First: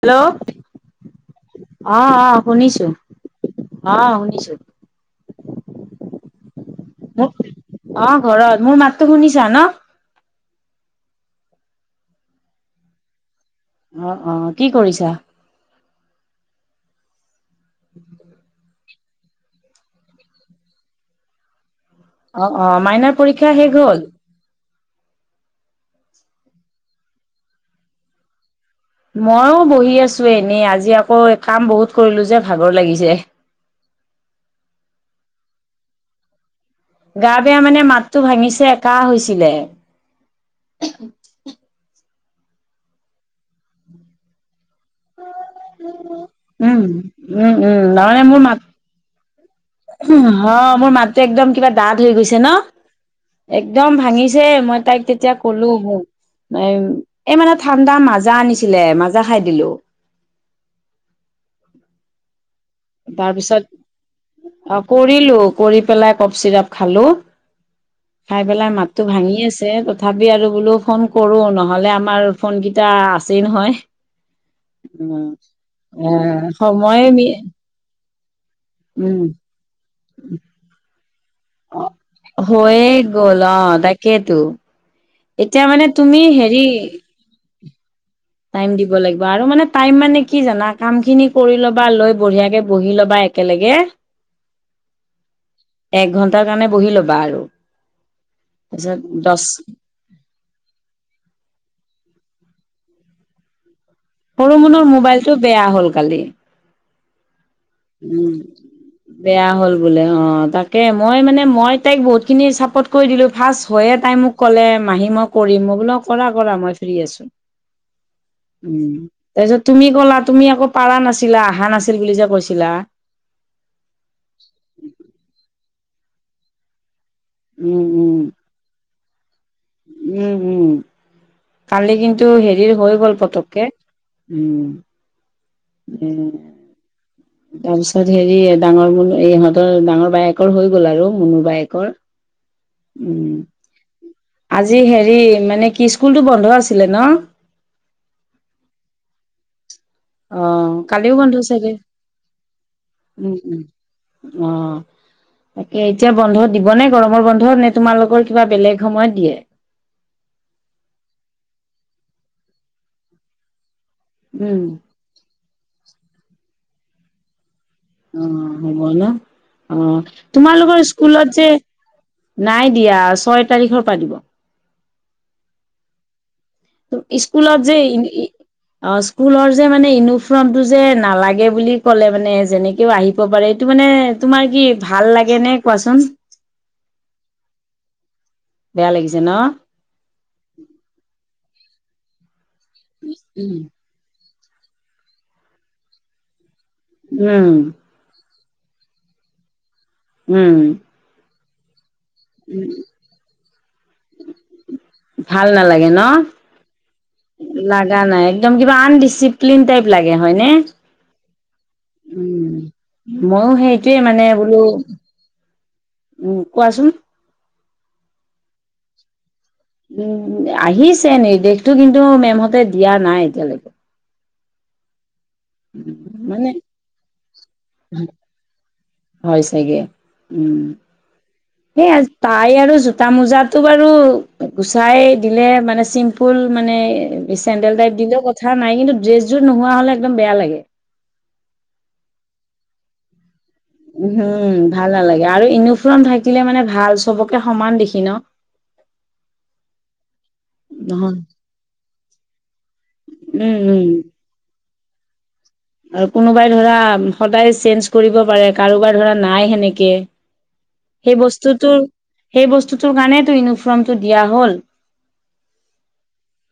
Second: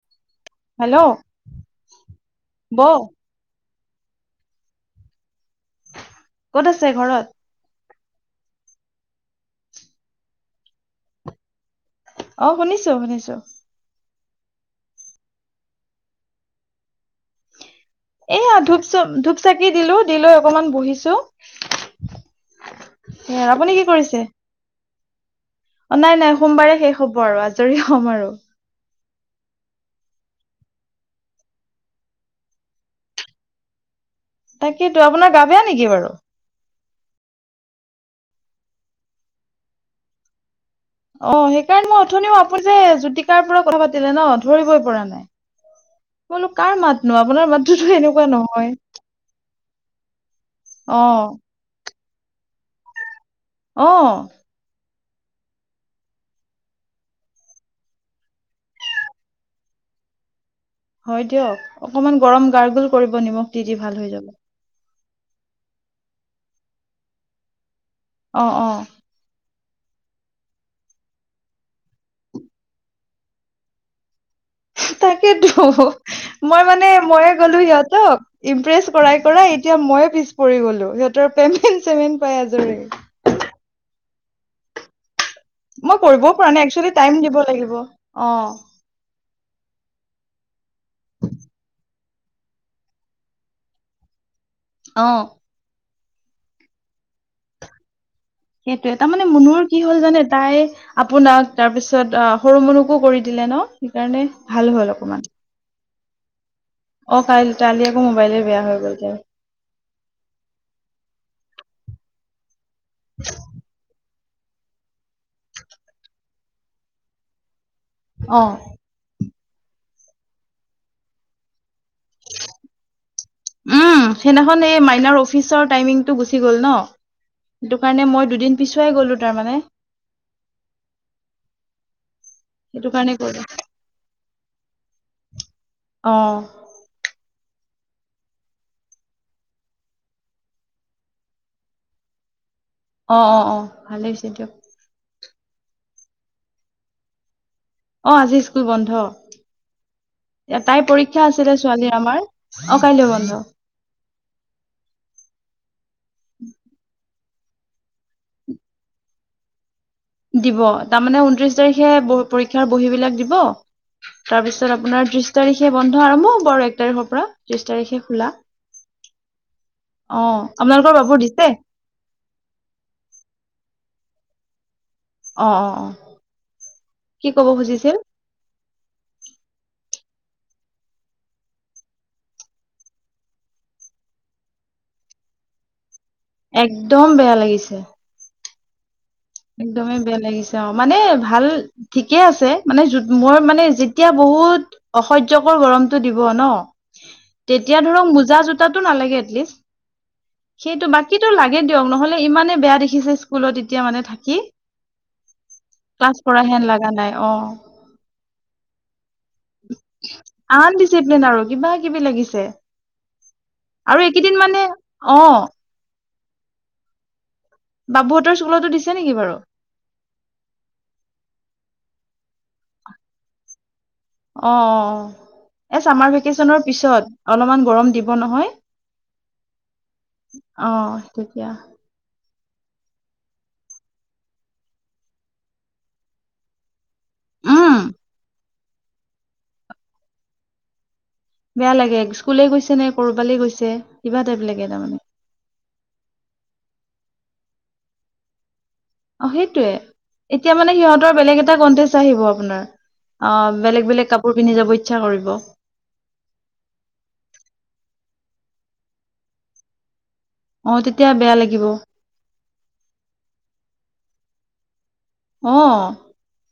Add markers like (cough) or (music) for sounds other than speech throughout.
Hello, hello অ, অ, বৌ শুনিছো। অ, শুনিছো। ক'ত আছে, ঘৰত? মোৰ অ, ঘৰত মোৰ মাতো শুনিছা ন,? অ, শুনিছো শুনিছো। অ, অ, কি কৰিছা? এয়া ধূপ-চূপ, ধূপ-চাকি দিলো, দি লৈ অকনমান বহিছো। অ, অ, মাইনাৰ এ পৰীক্ষা আপুনি শেষ কি হ'ল? কৰিছে নাই নাই সোমবাৰে শেষ হ'ব আৰু আজৰি হম আৰু। মইও বহি আছো এনেই, আজি আকৌ কাম বহুত কৰিলো যে ভাগৰ লাগিছে। তাকেতো আপোনাৰ গা বেয়া নেকি, বাৰু? গা, বেয়া মানে, মাতটো ভাঙিছে কাঁহ হৈছিলে। অ, সেইকাৰণে মই উঠনিও আপুনি যে, জুতিকাৰ পৰা কথা পাতিলে ন, ধৰিবই পৰা নাই। বোলো কাৰ উম মাত নো, আপোনাৰ উম উম মাতটোতো এনেকুৱা নহয়। হ, মোৰ অ মাতটো একদম কিবা ডাঠ হৈ গৈছে ন? অ একদম ভাঙিছে, মই তাইক তেতিয়া কলো মোক, এই মানে ঠাণ্ডা মাজা আনিছিলে মাজা খাই দিলো। হয় দিয়ক, অকমান গৰম গাৰ্গোল কৰিব নিমখ তাৰপিছত দি, দি, ভাল হৈ যাব। অ, কৰিলো, কৰি পেলাই কপ চিৰাপ খালো। অ খাই, অ পেলাই মাত ভাঙি আছে, তথাপি আৰু বোলো ফোন কৰো, নহ'লে আমাৰ ফোন কেইটা আছেই নহয়। তাকেতো, উম মই মানে সময় মি ময়ো কলো সিহঁতক। ইমপ্ৰেছ কৰাই, উম কৰাই, এতিয়া মইয়ে পিছ পৰি গ'লো, সিহঁতৰ পেমেণ্ট-চেমেণ্ট পাই আজৰি। হৈয়ে গ'ল অ, তাকেইতো। এতিয়া মানে মই তুমি কৰিবও পৰা হেৰি নাই এক্সুৱেলি, টাইম দিব লাগিব। অ, দি লাগিব, আৰু মানে টাইম মানে কি জানা, কাম খিনি কৰি ল'বা, লৈ বঢ়িয়াকে বহি ল'বা একেলগে অ, এক ঘণ্টাৰ কাৰণে বহি ল'বা আৰু। সেইটয়ে, তাৰ তাৰপিছত মানে দহ মুনুৰ কি কি হ'ল জানে, তাই আপোনাক তাৰ পিছত অ, সৰু মুনুকো কৰি দিলে ন, সেইকাৰণে, সৰু ভাল মনৰ হ'ল অকমান। মোবাইলটো বেয়া হ'ল, কালি। অ, কালি-কালি আকৌ উম মোবাইলে বেয়া হৈ গ'ল, তাইৰ। বেয়া হ'ল। বোলে অ', তাকে মই মানে মই তাইক বহুতখিনি চাপৰ্ট কৰি দিলো ফাৰ্ষ্ট হয়য়ে তাই মোক ক'লে মাহী মই কৰিম, মই বোলো কৰা কৰা মই ফ্ৰী আছো। অ'। উম, তাৰপিছত তুমি ক'লা, তুমি আকৌ পাৰা নাছিলা অহা নাছিল বুলি যে কৈছিলা। উম, সেইদিনাখন এই মাইনাৰ অফিচৰ টাইমিংটো গুচি গ'ল ন, সেইটো উম কাৰণে উম মই দুদিন পিছুৱাই গ'লো তাৰ মানে। উম, উম কালি কিন্তু হেৰি সেইটো হৈ কাৰণে গ'ল গ'লো পতককে। উম, উম। অ (unintelligible) তাৰ পিছত হেৰি ডাঙৰ মুনু এই ইহঁতৰ ডাঙৰ বায়েকৰ হৈ গ'ল আৰু মুনু বায়েকৰ। অ', অ', অ' ভালে হৈছে দিয়ক। জি হেৰি মানে কি স্কুলতটো বন্ধ আছিলে ন? অ' আজি স্কুল বন্ধ। অ এ তাই কালিও পৰীক্ষা বন্ধ আছিলে চাগে ছোৱালীৰ আমাৰ, অ' কাইলৈ উম বন্ধ। উম অ' তাকে, এতিয়া বন্ধ দিব নে গৰমৰ বন্ধ, নে তোমালোকৰ কিবা বেলেগ সময়ত দিয়ে? দিব। তাৰমানে ঊনত্ৰিশ তাৰিখে পৰীক্ষাৰ বহী বিলাক দিব। উম তাৰপিছত আপোনাৰ ত্ৰিশ তাৰিখে বন্ধ আৰম্ভ হব। আৰু এক তাৰিখৰ পৰা ত্ৰিশ তাৰিখে খোলা অ' হব ন? অ' তোমালোকৰ আপোনালোকৰ বাবুৰ স্কুলত দিছে যে নাই দিয়া ছয় তাৰিখৰ পৰা দিব। অঁ, অঁ, অঁ। স্কুলৰ যে ই ই অ' স্কুলৰ যে মানে ইউনিফৰ্মটো যে নালাগে বুলি ক'লে মানে যেনেকেও আহি ব পাৰে এইটো মানে তোমাৰ কি ভাল লাগে নে কোৱাচোন? একদম বেয়া লাগিছে। বেয়া লাগিছে ন? একদমেই বেয়া লাগিছে, অ' মানে ভাল ঠিকে আছে, মানে যো মই মানে তিয়া বহুত অসহ্যকৰ গৰমতটো দিব ন, উম তেতিয়া ধৰক মুজা জোত তাতো নালাগে এটলিষ্ট। উম। কিটো লাগে দিয়ক। নহ'লে ইমানেই বেয়া দেখিছে, স্কুলত এতিয়া মানে থা ভাল নালাগে ন? কৰা হেন লগা নাই অ লাগা নাই। একদম কিবা আনডিচিপ্লিন টাইপ লাগে হয়নে? ডিচিপ্লিন আৰু কিবা কিবি লাগিছে, উম, ময়ো সেইটোৱে আৰু এইকেইদিন বোলো মানে অ' উম, কোৱাচোন? বাবুহঁতৰ স্কুলতো দিছে নেকি বাৰু? উম, আহিছে নিৰ্দেশটো কিন্তু, মেমহঁতে দিয়া নাই এতিয়ালৈকে। অ, অ, অ। এ চামাৰ মানে ভেকেচনৰ পিছত, অলপমান গৰম দিব নহয়। হয় চাগে। অ, তেতিয়া। সেইয়া, ট্ৰাই আৰু জোতা-মোজাটো বাৰু গুচাই দিলে মানে চিম্পুল মানে উম চেণ্ডেল টাইপ দিলেও কথা নাই কিন্তু, ড্ৰেছযোৰ নোহোৱা হ'লে একদম বেয়া লাগে। বেয়া লাগে স্কুলে গৈছে নে, ক'ৰবালে গৈছে? কিবা টাইপ হুম, লাগে ভাল তাৰমানে নালাগে আৰু ইউনিফৰ্ম থাকিলে মানে ভাল, চবকে সমান দেখি ন? অ, সেইটোয়ে। এতিয়া মানে সিহঁতৰ নহয় বেলেগ এটা কনটেষ্ট আহিব আপোনাৰ। অ, উম, বেলেগ উম। বেলেগ কাপোৰ পিন্ধি যাব ইচ্ছা কৰিব। আৰু কোনোবাই ধৰা সদায় চেঞ্জ কৰিব পাৰে, কাৰোবাৰ ধৰা নাই সেনেকে। অ তেতিয়া সেই বেয়া লাগিব বস্তুটোৰ, সেই বস্তুটোৰ কাৰণেইটো ইউনিফৰ্মটো দিয়া হ'ল। অ'।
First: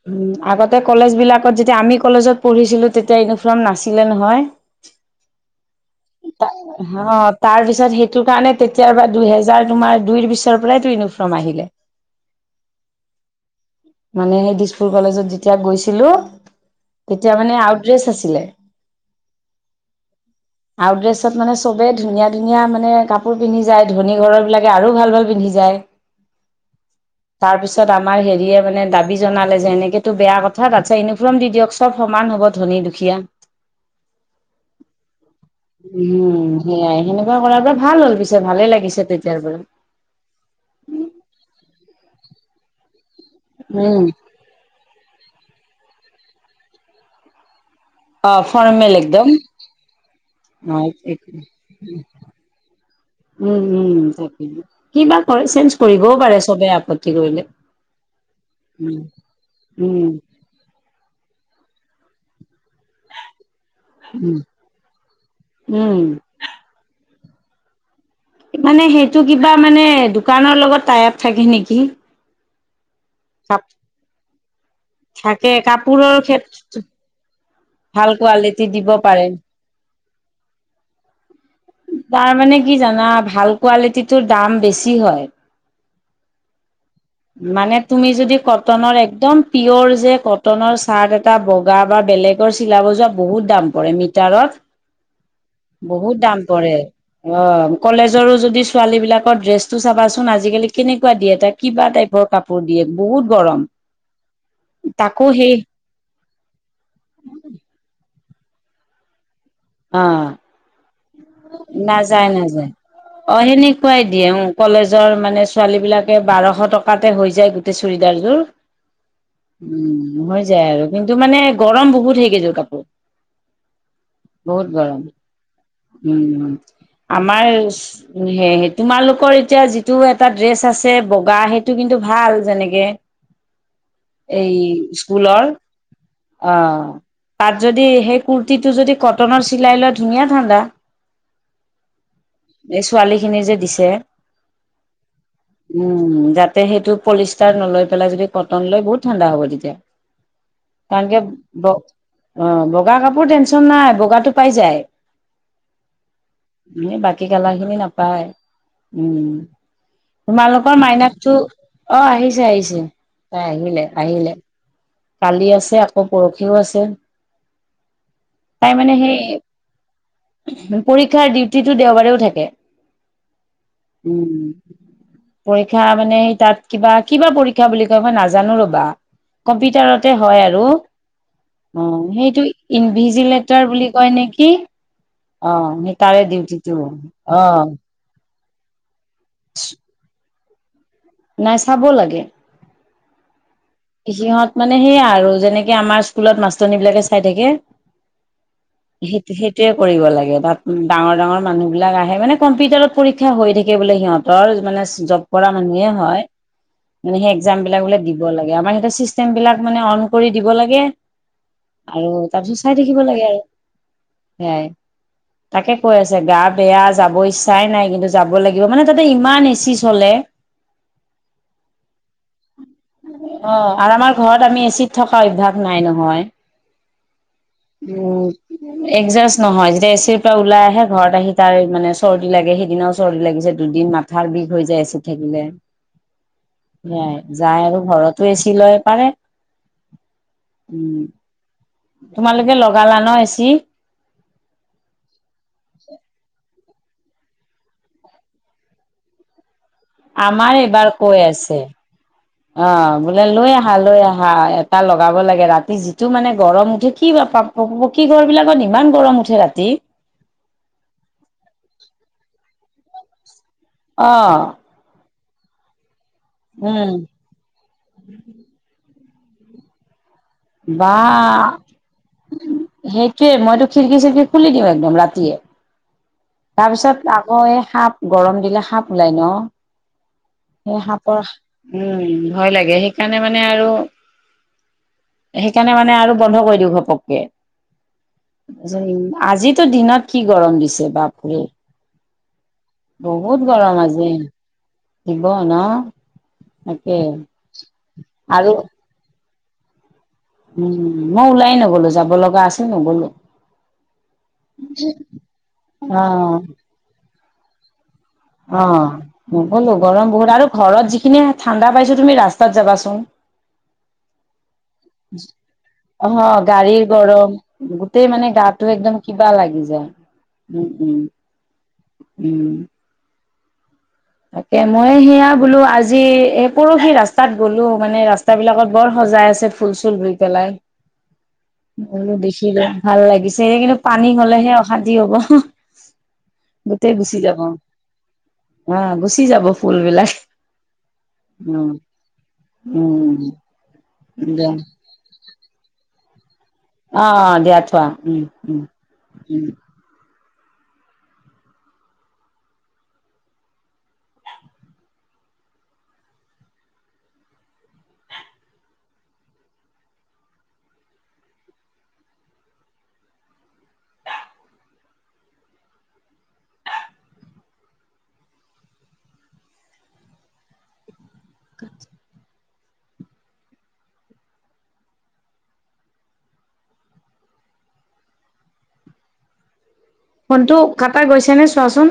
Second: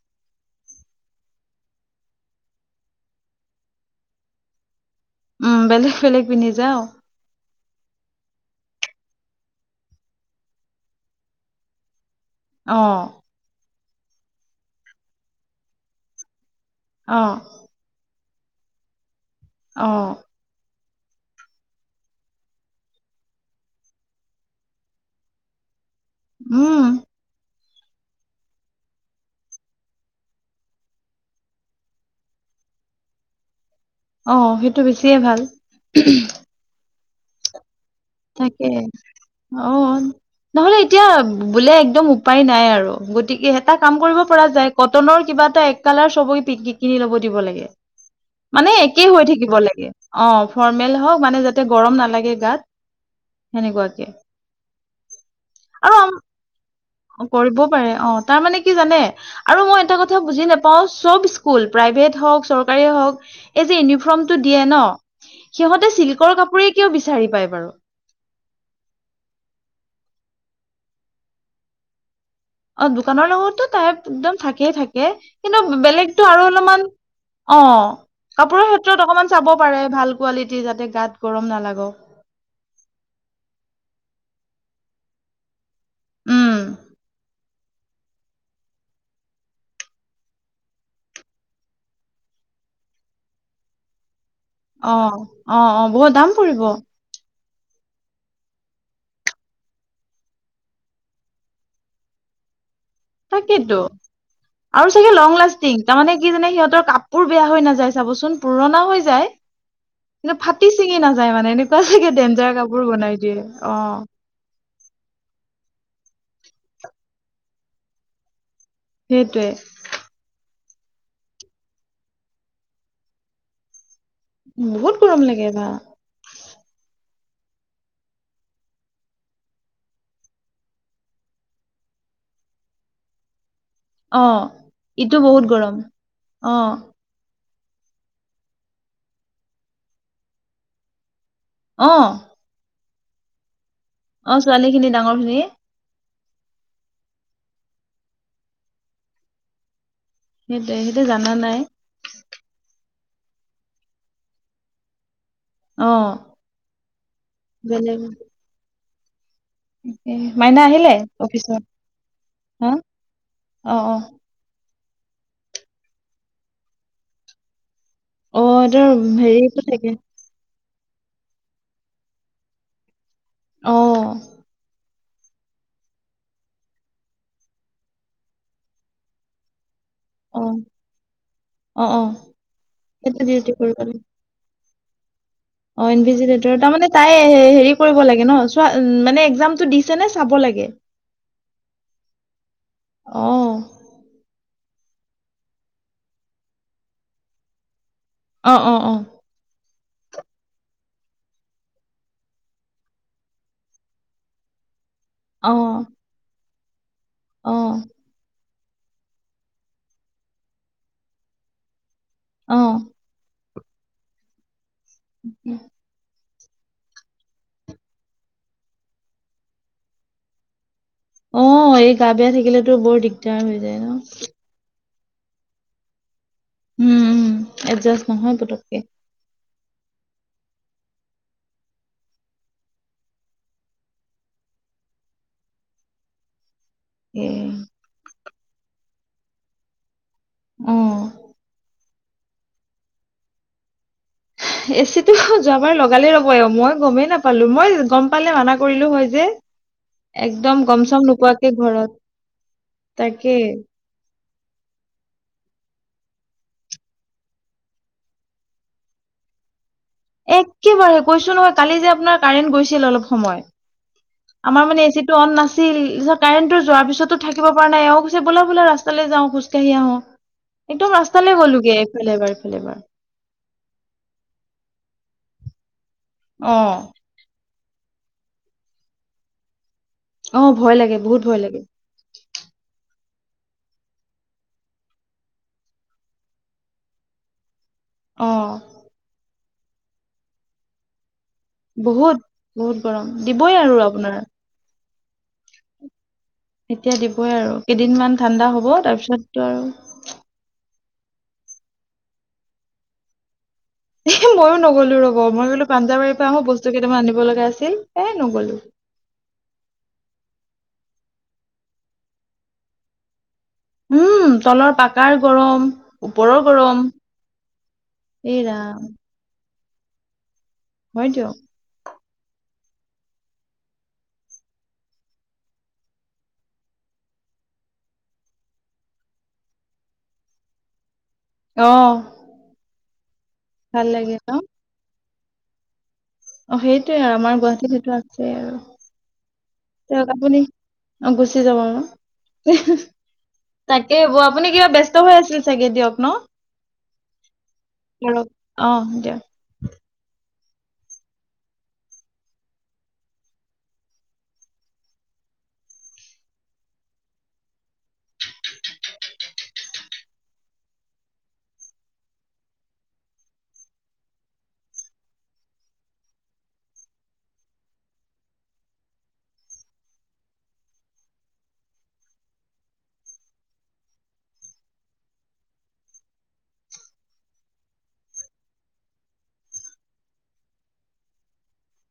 উম, আগতে কলেজ বিলাকত যেতিয়া আমি কলেজত পঢ়িছিলো, তেতিয়া ইউনিফৰ্ম না ছিলে নহয়। উম, বেলেগ বেলেগ তা পিন্ধি যাওঁ। হ তাৰপিছত, সেইটো কাৰণে তেতিয়াৰ পৰা দুহেজাৰ তোমাৰ দুই পিছৰ পৰাইটো ইউনিফৰ্ম আহিলে। অ। মানে সেই দিছপুৰ কলেজত যেতিয়া গৈছিলো, তেতিয়া অ', মানে আউ ট ড্ৰেছ আছিলে। অ'। আউট ড্ৰেছত মানে চবেই ধুনীয়া ধুনীয়া মানে কাপোৰ পিন্ধি যায়। ধনী ঘৰৰ বিলাকে আৰু ভাল ভাল পিন্ধি যায়। উম। তাৰপিছত আমাৰ হেৰিয়ে মানে দাবী জনালে যে, এনেকেটো বেয়া কথা, তাৰপিছত ইউনি ফৰ্ম দি দিয়ক চব সমান হ'ব, ধনী দুখীয়া। অ' সেই টো বেছিয়ে ভাল। উম, হেয়াই। সেনেকুৱা কৰাৰ পৰা ভাল হ'ল। পিছে তাকে ভালে লাগিছে তেতিয়াৰ পৰা। অ'। নহ'লে এতিয়া, বোলে একদম উপায় নাই আৰু গতিকে এটা কাম উম কৰিব পৰা যায়, কটনৰ কিবা এটা এক কালাৰ চবকে পি কি কিনি ল'ব দিব লাগে। অ মানে ফৰ্মেল একেই হৈ একদম থাকিব লাগে। অ, হয় ফৰৰ্মেল হওঁক এইটোৱে মানে যাতে গৰম নালাগে গাত। উম সেনেকুৱাকে উম তাকে। কিবা কয়? চেঞ্জ কৰিবও পাৰে চবে আপত্তি কৰিলে। কৰিবও পাৰে, অ। তাৰ মানে কি উম জানে? আৰু মই এটা উম কথা বুজি না পাওঁ চব স্কুল প্ৰাইভেট হওঁক, চৰকাৰী হওক এই যে ইউনি ৰ্ফমটো উম দিয়ে ন। সিহঁতে উম চিল্কৰ কাপোৰে কিয় বিচাৰি পায় বাৰু? মানে সেইটো কিবা মানে দোকানৰ লগত টাই আপ থাকে নেকি। অ, দোকানৰ কাপ লগতটো টাই আপ একদম থাকেই থাকে কিন্তু কাপোৰৰ বেলেগতো আৰু ক্ষেত্ৰত অলপমান অ' ভাল কোৱালিটি কাপোৰৰ দিব ক্ষেত্ৰত পাৰে অকমান চাব পাৰে, ভাল কোৱালিটি যাতে গাত গৰম নালাগক। তাৰ মানে কি জানা? ভাল কোৱালিটি টোৰ দাম বেছি হয়। উম। মানে তুমি যদি কটনৰ একদম প্ৰিয়ৰ যে, কটনৰ চাৰ্ট এটা বগা বা বেলেগ ৰ চিলাব যোৱা বহুত দাম পৰে মিটাৰত। অ' অ' অ' বহুত দাম পৰিব। অ' কলেজৰো যদি ছোৱালী বিলাকৰ ড্ৰেছটো চাবাচোন আজিকালি কেনেকুৱা দিয়ে কিবা টাইপৰ কাপোৰ দিয়ে বহুত গৰম তাকেইতো আৰু চাগে তাকো লং সেই লাষ্টিং তাৰমানে কি জানে সিহঁতৰ কাপোৰ বেয়া হৈ নাযায় চাবচোন পুৰণা হৈ যায়। অ' মানে ফাটি চিঙি নাযায় মানে এনেকুৱা চাগে নাযায় ডেঞ্জাৰ নাযায়। কাপোৰ বনাই দিয়ে সেনেকুৱাই অ'। দিয়ে উম, কলেজৰ মানে ছোৱালী বিলাকে বাৰশ টকাতে হৈ যায় গোটেই চুৰিদাৰযোৰ। সেইটোৱে। উম, হৈ যায় আৰু কিন্তু মানে গৰম বহুত সেই কেইযোৰ কাপোৰ। বহুত গৰম উম আমাৰ সেই তোমালোকৰ এতিয়া যিটো এটা ড্ৰেচ আছে বগা হেইটো কিন্তু ভাল যেনেকে (inaudible) অ এই ইটো বহুত স্কুলৰ গৰম অ আহ তাত যদি সেই কুুৰ্তীটো যদি কটনৰ চিলাই লোৱা, ধুনীয়া ঠাণ্ডা। অহ'। এই ছোৱালী খিনি যে দিছে। অ' ছোৱালী খিনি ডাঙৰ খিনি। উম উম উ, যাতে সেইটো পলিষ্টাৰ নলৈ পেলাই যদি কটন লৈ বহুত ঠাণ্ডা হ'ব তেতিয়া। সেইটোৱে সেইটো ভালকে জানা নাই বহ। অ' বগা কাপোৰ টেনচন নাই বগাটো পাই যায়। অ এনে বাকী কালাৰ খিনি বেলেগ নাপায় উম উ। এ মাইনা তোমালোকৰ আহিলে মাইনাকতো অফিচৰ অ' আহিছে হা আহিছে তাই অ আহিলে অ আহিলে। কালি আছে আকৌ পৰখিও আছে। অ তাই এইটোৰ মানে সেই ঢি হেৰিটো থাকে ঢি পৰীক্ষাৰ ডিউটিটো দেওবাৰেও থাকে। অ উম উ। পৰীক্ষা মানে সেই তাত কিবা কিবা পৰীক্ষা বুলি কয় মই নাজানোঁ ৰবা কম্পিউটাৰ তে হয় অ আৰু অ উম, অ সেইটো সেইটো ডিউটি ইনভিজিলেটাৰ কৰিব বুলি লাগে কয় নেকি? অ' সেই তাৰে ইনভিজিলেটাৰ ডিউটিটো তাৰমানে তাই হে অ হেৰি কৰিব লাগে ন। তোমাৰ মানে এক্সামটো দিছে নে চাব লাগে। তাই চাব লাগে। অঁ' অ। সিহঁত মানে সেয়া আৰু যেনেকে আমাৰ স্কুলত মাষ্টৰনীবিলাকে চাই থাকে। অঁ' অ'। সেই সেইটোৱে কৰিব লাগে তাত ডাঙৰ-ডাঙৰ মানুহ বিলাক আহে মানে কম্পিউটাৰত পৰীক্ষা হৈ থাকে বোলে সিহঁতৰ। তই যিমানে জব অ কৰা মানুহে হয় মানে সেই অ এক্সাম বিলাক বোলে দিব লাগে। আমাৰ সিহঁতৰ চিষ্টেম বিলাক মানে অন কৰি দিব লাগে। আৰু অ তাৰপিছত চাই থাকিব লাগে আৰু সেয়াই তাকে। কৈ আছে গা বেয়া যাব ইচ্ছাই নাই। কিন্তু যাব লাগিব মানে তাতে ইমান এচি চলে। অঁ অ, এই গা বেয়া থাকিলে। অ' অ অ আৰু আমাৰ ঘৰত আমি এচিত থকা অভ্যাস নাই নহয়। উমহু। উ উ জ একজাষ্ট নহয়, যেতিয়া এচিৰ পৰা ওলাই আহে ঘৰত আহি তাৰ মানে চৰ্দি লাগে সেইদিনাও চৰ্দি লাগিছে দুদিন মান ঘাৰ বিষ হৈ যায় এচিত থাকিলে। এ সেইয়াই যায় আৰু ঘৰতো এচি লয় পাৰে। অ উম উ, তোমালোকে লগালা ন এচি? এচিটো হ যোৱাবাৰ লগালে ৰ'ব অ' মই গমেই নাপালোঁ। মই গ'ম পালে মানা কৰিলোঁ হয় যে। একদম আমাৰ গম এইবাৰ চম কৈ নোপোৱাকে আছে ঘৰত অ' বোলে তাকে লৈ আহা লৈ আহা। হা এটা লগাব লাগে ৰাতি যিটো মানে গৰম উঠে কিবা পক পকী ঘৰ বিলাকত ইমান গৰম উঠে। যে ৰাতি। একেবাৰে কৈছো নহয় কালি যে আপোনাৰ কাৰেণ্ট গৈছিল অলপ সময়। অ অ। তাৰমানে এচিটো অন নাছিল পিছত কাৰেন্টো যোৱাৰ উম, পিছতো থাকিব পৰা নাই এওঁ পিছত বলা বলা ৰাস্তালৈ যাওঁ খোজকাঢ়ি আহো। বা একদম ৰাস্তাল গ'লোগে এফালে এবাৰ ইফালে এবাৰ। কিয়ে মইতো খিৰিকী-চিৰিকি খুলি দিওঁ একদম ৰাতিয়ে অ তাৰপিছত আকৌ এই সাপ গৰম দিলে সাপ ওলাই ন অ ভয় সেই লাগে সাপৰ বহুত ভয় লাগে উম উ উ, ভয় লাগে সেইকাৰণে মানে আৰু সেইকাৰণে মানে আৰু বন্ধ কৰি দিওঁ ঘপককে অ আজিতো দিনত কি গৰম দিছে বাপৰে বহুত বহুত গৰম বহুত দিবই গৰম আৰু আজি আপোনাৰ দিব না এতিয়া দিবই আৰু কেইদিনমান ঠাণ্ডা আৰু হ'ব তাৰ পিছতটো আৰু উম মই ওলায়ে নগলো যাব লগা আছিল নগলোৱে এ মইয়ো নগ'লো ৰব মই ক'লো অ পাঞ্জাবাৰীৰ পৰা আহো বস্তু কেইটামান আনিব লগা আছিল এ নগলো অ নগলো গৰম বহুত আৰু ঘৰত যিখিনি ঠাণ্ডা পাইছো তুমি ৰাস্তাত যাবাচোন উম তলৰ পাকাৰ গৰম অ ওপৰৰ গৰম গাড়ীৰ গৰম গোটেই মানে এই গাটো ৰাম একদম কিবা লাগি যায় উম উম হয় দিয়ক উম তাকে মই সেয়া বোলো আজি এ পৰহি ৰাস্তাত গ'লো মানে ৰাস স্তাবিলাকত বৰ সজাই আছে ফুল চুল ৰুই পেলাই (inaudible) অ বলো দেখিলো ভাল লাগিছে এতিয়া কিন্তু ভাল পানী লাগে ন হলেহে অশান্তি হ'ব অ গোটেই সেইটোয়ে আৰু গুচি আমাৰ যাব। গুৱাহাটীত সেইটো আছে আৰু আহ গুচি যাব ফুল তেওঁক বিলাক, আপুনি অ গুচি যাব উম আৰু উম তাকে হব আপুনি দিয়া। কিবা ব্যস্ত হৈ আছিল চাগে দিয়ক ন অ অ দিয়া থোৱা উম কৰক উম অ দিয়ক উম (inaudible) ফোনটো কাটা গৈছে নে চোৱাচোন